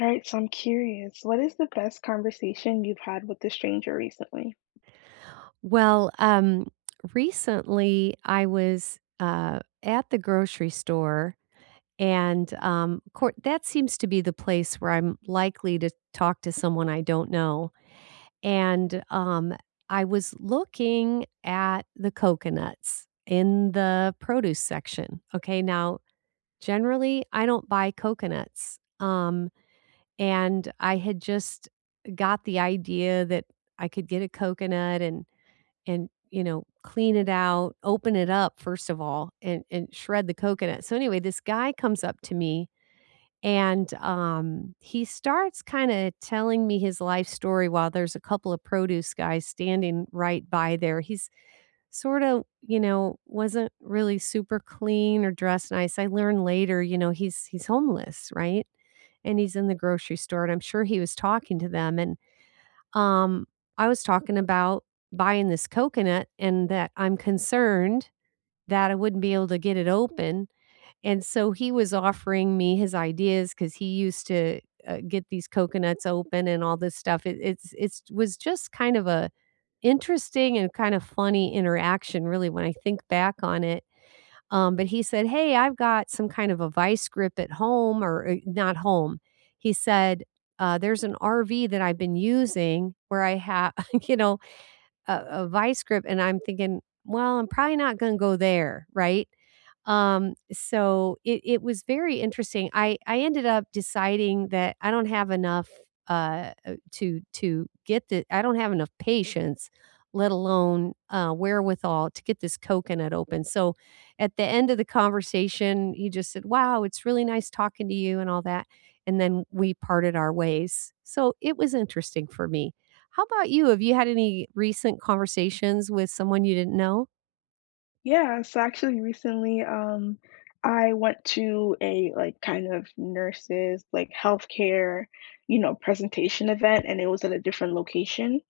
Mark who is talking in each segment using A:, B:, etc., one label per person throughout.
A: All right, so I'm curious, what is the best conversation you've had with a stranger recently?
B: Well, um, recently I was at the grocery store, and that seems to be the place where I'm likely to talk to someone I don't know. And I was looking at the coconuts in the produce section. Okay, now generally I don't buy coconuts, and I had just got the idea that I could get a coconut and, you know, clean it out, open it up first of all, and shred the coconut. So anyway, this guy comes up to me and he starts kind of telling me his life story while there's a couple of produce guys standing right by there. He's sort of, you know, wasn't really super clean or dressed nice. I learned later, you know, he's homeless, right? And he's in the grocery store and I'm sure he was talking to them and um, I was talking about buying this coconut and that I'm concerned that I wouldn't be able to get it open. And so he was offering me his ideas because he used to get these coconuts open and all this stuff. It, it's was just kind of a interesting and kind of funny interaction, really, when I think back on it, but he said, "Hey, I've got some kind of a vice grip at home or not home." He said, "There's an RV that I've been using where I have, you know, a vice grip," and I'm thinking, "Well, I'm probably not going to go there, right?" So it was very interesting. I ended up deciding that I don't have enough to get the I don't have enough patience, let alone wherewithal to get this coconut open. So at the end of the conversation, he just said, "Wow, it's really nice talking to you and all that." And then we parted our ways. So it was interesting for me. How about you? Have you had any recent conversations with someone you didn't know?
A: Yeah, so actually recently, I went to a like kind of nurses, like healthcare, you know, presentation event, and it was at a different location.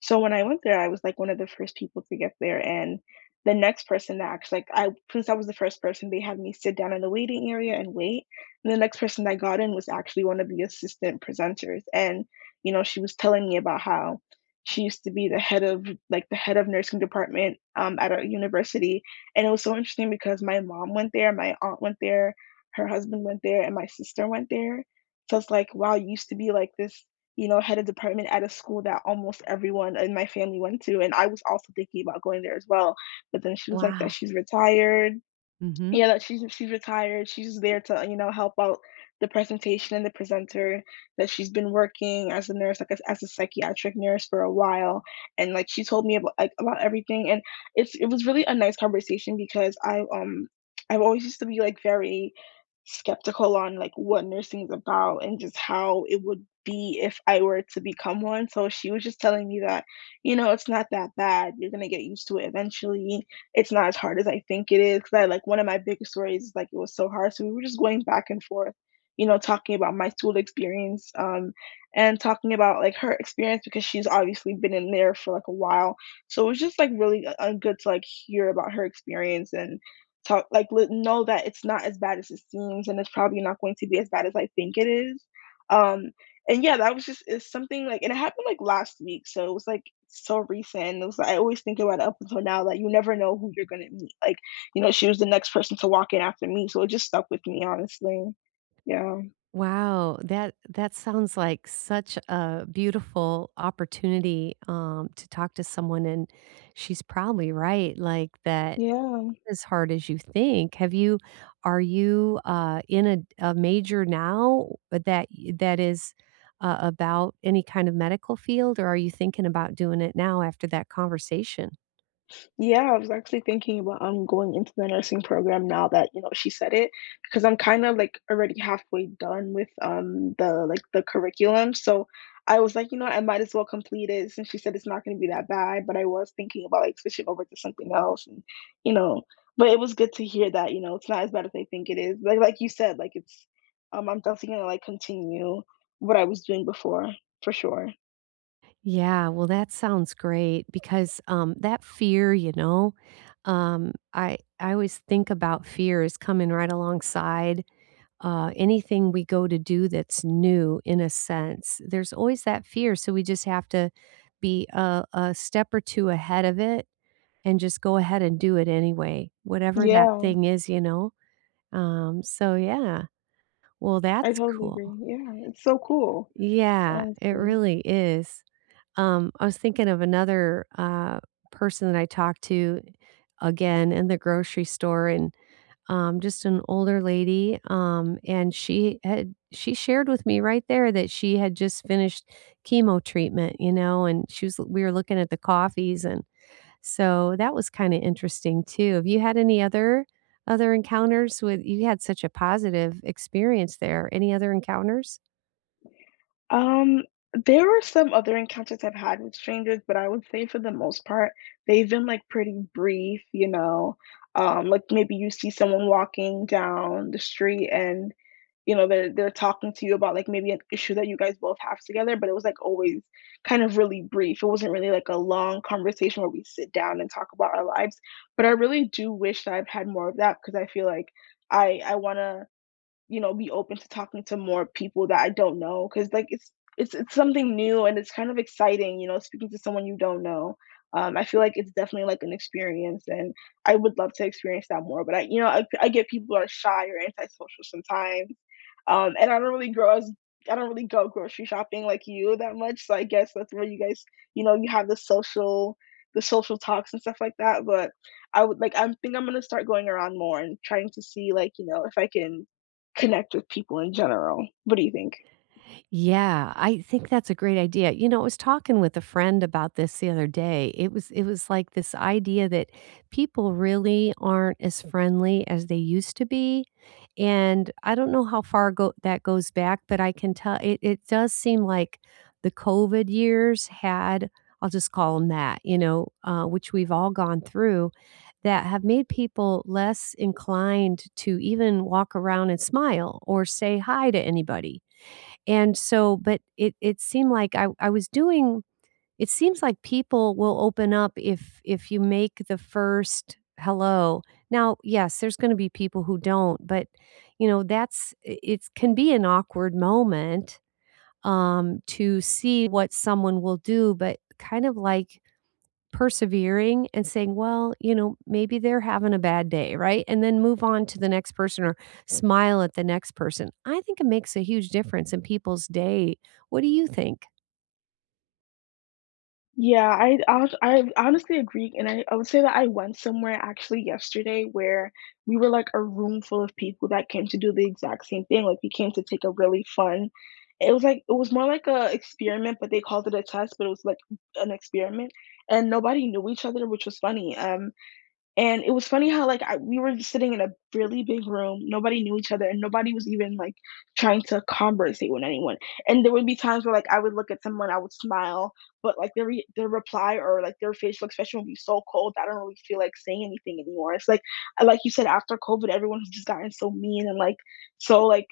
A: So when I went there, I was like one of the first people to get there, and the next person that actually like I since I was the first person, they had me sit down in the waiting area and wait. And the next person that got in was actually one of the assistant presenters, and you know, she was telling me about how she used to be the head of the head of nursing department at a university, and it was so interesting because my mom went there, my aunt went there, her husband went there, and my sister went there. So it's like, wow, you used to be like this, you know, head of department at a school that almost everyone in my family went to. And I was also thinking about going there as well. But then she was like that
B: Wow.
A: she's retired,
B: Hmm.
A: yeah, that she's retired, she's there to, you know, help out the presentation and the presenter, that she's been working as a nurse, like, as a psychiatric nurse for a while, and, like, she told me about, like, about everything, and it was really a nice conversation because I I've always used to be, like, very skeptical on, like, what nursing is about and just how it would be if I were to become one, so she was just telling me that, you know, "It's not that bad, you're gonna get used to it eventually." It's not as hard as I think it is, 'cause I like one of my biggest stories is, like, it was so hard, so we were just going back and forth, you know, talking about my school experience, and talking about, like, her experience because she's obviously been in there for, like, a while, so it was just, like, really, good to, like, hear about her experience and talk like, let know that it's not as bad as it seems, and it's probably not going to be as bad as I think it is, um, and yeah, that was just it's something like and it happened, like, last week, so it was, like, so recent, and it was I always think about it up until now, like, you never know who you're gonna meet, like, you know, she was the next person to walk in after me, so it just stuck with me, honestly. Yeah.
B: Wow, that that sounds like such a beautiful opportunity to talk to someone, and she's probably right. Like that,
A: Yeah.
B: as hard as you think. Have you are you, in a major now that y that is, about any kind of medical field, or are you thinking about doing it now after that conversation?
A: Yeah, I was actually thinking about going into the nursing program now that, you know, she said it, because I'm kind of like already halfway done with the like the curriculum. So I was like, you know, I might as well complete it since she said it's not going to be that bad, but I was thinking about like switching over to something else and you know, but it was good to hear that, you know, it's not as bad as I think it is. Like you said, like it's I'm definitely gonna like continue what I was doing before, for sure.
B: Yeah, well, that sounds great because that fear, you know, I always think about fear is coming right alongside anything we go to do that's new. In a sense, there's always that fear, so we just have to be a step or two ahead of it and just go ahead and do it anyway, whatever that
A: Yeah,
B: thing is, you know. So yeah, well,
A: I
B: that's
A: totally
B: cool.
A: agree. Yeah, it's so cool,
B: Yeah, it
A: honestly.
B: really is. I was thinking of another, person that I talked to again in the grocery store and, just an older lady, and she had she shared with me right there that she had just finished chemo treatment, you know, and she was we were looking at the coffees and so that was kinda interesting too. Have you had any other other encounters with you had such a positive experience there. Any other encounters?
A: Um, there were some other encounters I've had with strangers, but I would say for the most part, they've been like pretty brief, you know. Like maybe you see someone walking down the street and you know they're talking to you about like maybe an issue that you guys both have together, but it was like always kind of really brief. It wasn't really like a long conversation where we sit down and talk about our lives. But I really do wish that I've had more of that because I feel like I wanna you know, be open to talking to more people that I don't know because, like, it's it's something new and it's kind of exciting, you know, speaking to someone you don't know. I feel like it's definitely, like, an experience, and I would love to experience that more, but I you know, I get people are shy or antisocial sometimes, and I don't really grow as I don't really go grocery shopping like you that much, so I guess that's where you guys, you know, you have the social talks and stuff like that, but I would like, I think I'm gonna start going around more and trying to see, like, you know, if I can connect with people in general. What do you think?
B: Yeah, I think that's a great idea. You know, I was talking with a friend about this the other day. It was like this idea that people really aren't as friendly as they used to be. And I don't know how far go that goes back, but I can tell it does seem like the COVID years had, I'll just call them that, you know, which we've all gone through, that have made people less inclined to even walk around and smile or say hi to anybody and so but it seemed like I was doing it seems like people will open up if you make the first hello. Now, yes, there's gonna be people who don't, but, you know, that's I it's can be an awkward moment, to see what someone will do, but kind of like persevering and saying, "Well, you know, maybe they're having a bad day," right? And then move on to the next person or smile at the next person. I think it makes a huge difference in people's day. What do you think?
A: Yeah, I honestly agree, and I would say that I went somewhere actually yesterday where we were like a room full of people that came to do the exact same thing. Like we came to take a really fun. It was like it was more like a experiment, but they called it a test, but it was like an experiment, and nobody knew each other, which was funny. And it was funny how, like, I we were sitting in a really big room, nobody knew each other, and nobody was even, like, trying to conversate with anyone, and there would be times where, like, I would look at someone, I would smile, but, like, their reply or, like, their facial expression would be so cold, that I don't really feel like saying anything anymore, it's like you said, after COVID, everyone's just gotten so mean and, like, so, like,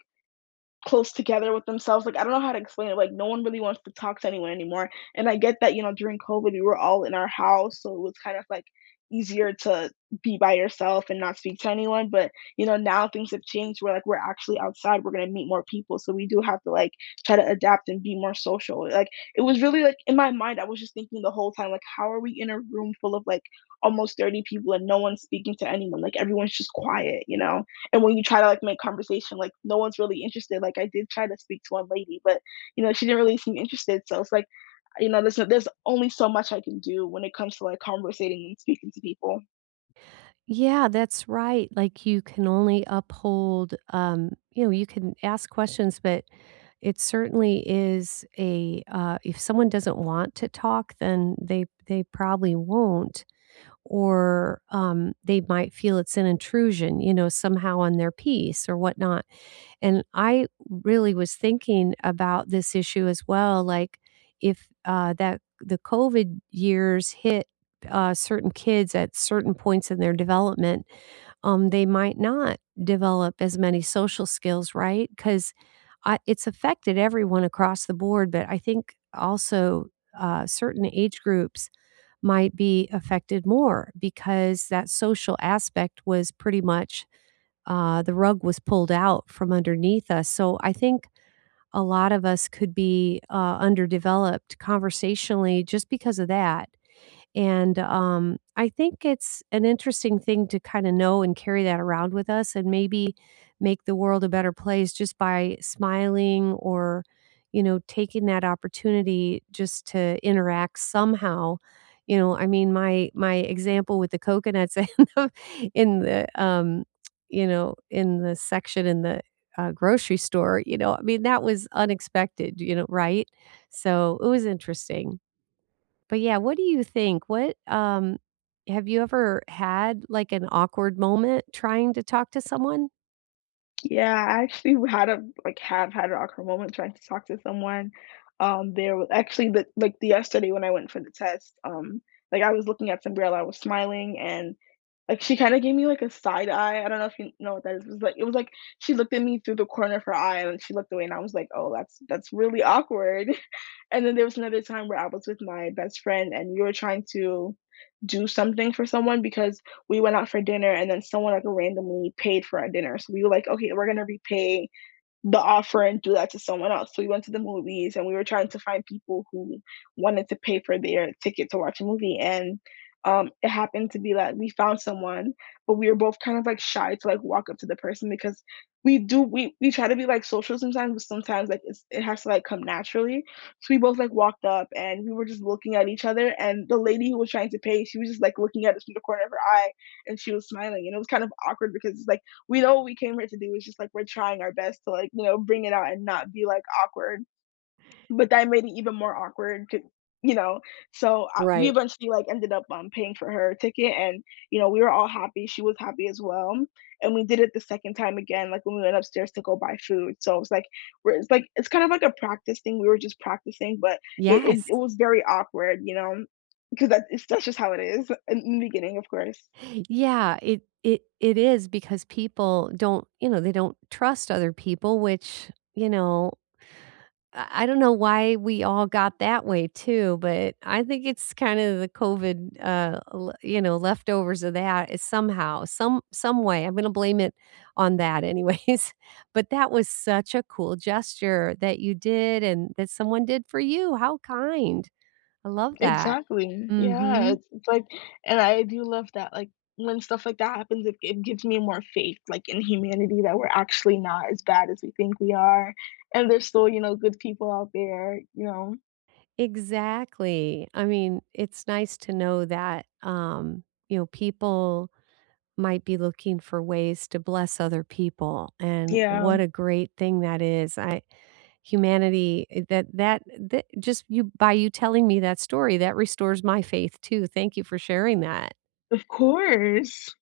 A: close together with themselves, like, I don't know how to explain it, like, no one really wants to talk to anyone anymore, and I get that, you know, during COVID, we were all in our house, so it was kind of, like, easier to be by yourself and not speak to anyone, but, you know, now things have changed. We're like, we're actually outside, we're gonna meet more people, so we do have to, like, try to adapt and be more social, like, it was really, like in my mind, I was just thinking the whole time, like, how are we in a room full of, like, almost 30 people and no one's speaking to anyone, like, everyone's just quiet, you know? And when you try to like make conversation, like no one's really interested. Like I did try to speak to one lady, but you know she didn't really seem interested. So it's like, you know, there's no, there's only so much I can do when it comes to like conversating and speaking to people.
B: Yeah, that's right. Like you can only uphold, you know, you can ask questions, but it certainly is a if someone doesn't want to talk, then they probably won't. Or they might feel it's an intrusion, you know, somehow on their peace or whatnot. And I really was thinking about this issue as well, like if that the COVID years hit certain kids at certain points in their development, they might not develop as many social skills, right? Because it's affected everyone across the board, but I think also certain age groups might be affected more because that social aspect was pretty much the rug was pulled out from underneath us. So I think a lot of us could be underdeveloped conversationally just because of that. And I think it's an interesting thing to kind of know and carry that around with us and maybe make the world a better place just by smiling or, you know, taking that opportunity just to interact somehow. You know, I mean, my example with the coconuts and the, in the you know, in the section in the grocery store, you know, I mean, that was unexpected, you know, right? So it was interesting. But yeah, what do you think? What have you ever had like an awkward moment trying to talk to someone?
A: Yeah, I actually had a like have had an awkward moment trying to talk to someone. There was actually the yesterday when I went for the test. Like I was looking at some girl, I was smiling, and like, she kinda gave me, like, a side eye, I don't know if you know what that is, it was like she looked at me through the corner of her eye, and she looked away, and I was like, "Oh, that's really awkward." And then there was another time where I was with my best friend, and we were trying to do something for someone because we went out for dinner, and then someone, like, randomly paid for our dinner, so we were like, "Okay, we're gonna repay the offer and do that to someone else." So we went to the movies and we were trying to find people who wanted to pay for their ticket to watch a movie. And it happened to be that we found someone, but we were both kind of like shy to like walk up to the person because we do we try to be like social sometimes, but sometimes like it's, it has to like come naturally. So we both like walked up and we were just looking at each other. And the lady who was trying to pay, she was just like looking at us from the corner of her eye, and she was smiling. And it was kind of awkward because it's like we know what we came here to do. It's just like we're trying our best to like, you know, bring it out and not be like awkward. But that made it even more awkward 'cau you know, so, we
B: Right.
A: eventually, like, ended up, paying for her ticket and, you know, we were all happy, she was happy as well, and we did it the second time again, like, when we went upstairs to go buy food, so it's like we're it's like it's kind of like a practice thing, we were just practicing, but it it
B: Yes.
A: it was very awkward, you know, because that it's that's just how it is in the beginning, of course.
B: Yeah, it is because people don't, you know, they don't trust other people, which, you know, I don't know why we all got that way too, but I think it's kind of the COVID, you know, leftovers of that is somehow, some way. I'm going to blame it on that, anyways. But that was such a cool gesture that you did, and that someone did for you. How kind! I love that.
A: Exactly. Yeah,
B: Mm-hmm.
A: it's like and I do love that, like, when stuff like that happens, it gives me more faith, like, in humanity that we're actually not as bad as we think we are, and there's still, you know, good people out there, you know?
B: Exactly. I mean, it's nice to know that you know people might be looking for ways to bless other people, and
A: Yeah.
B: what a great thing that is. I humanity eh, that that just you by you telling me that story, that restores my faith too. Thank you for sharing that.
A: Of course.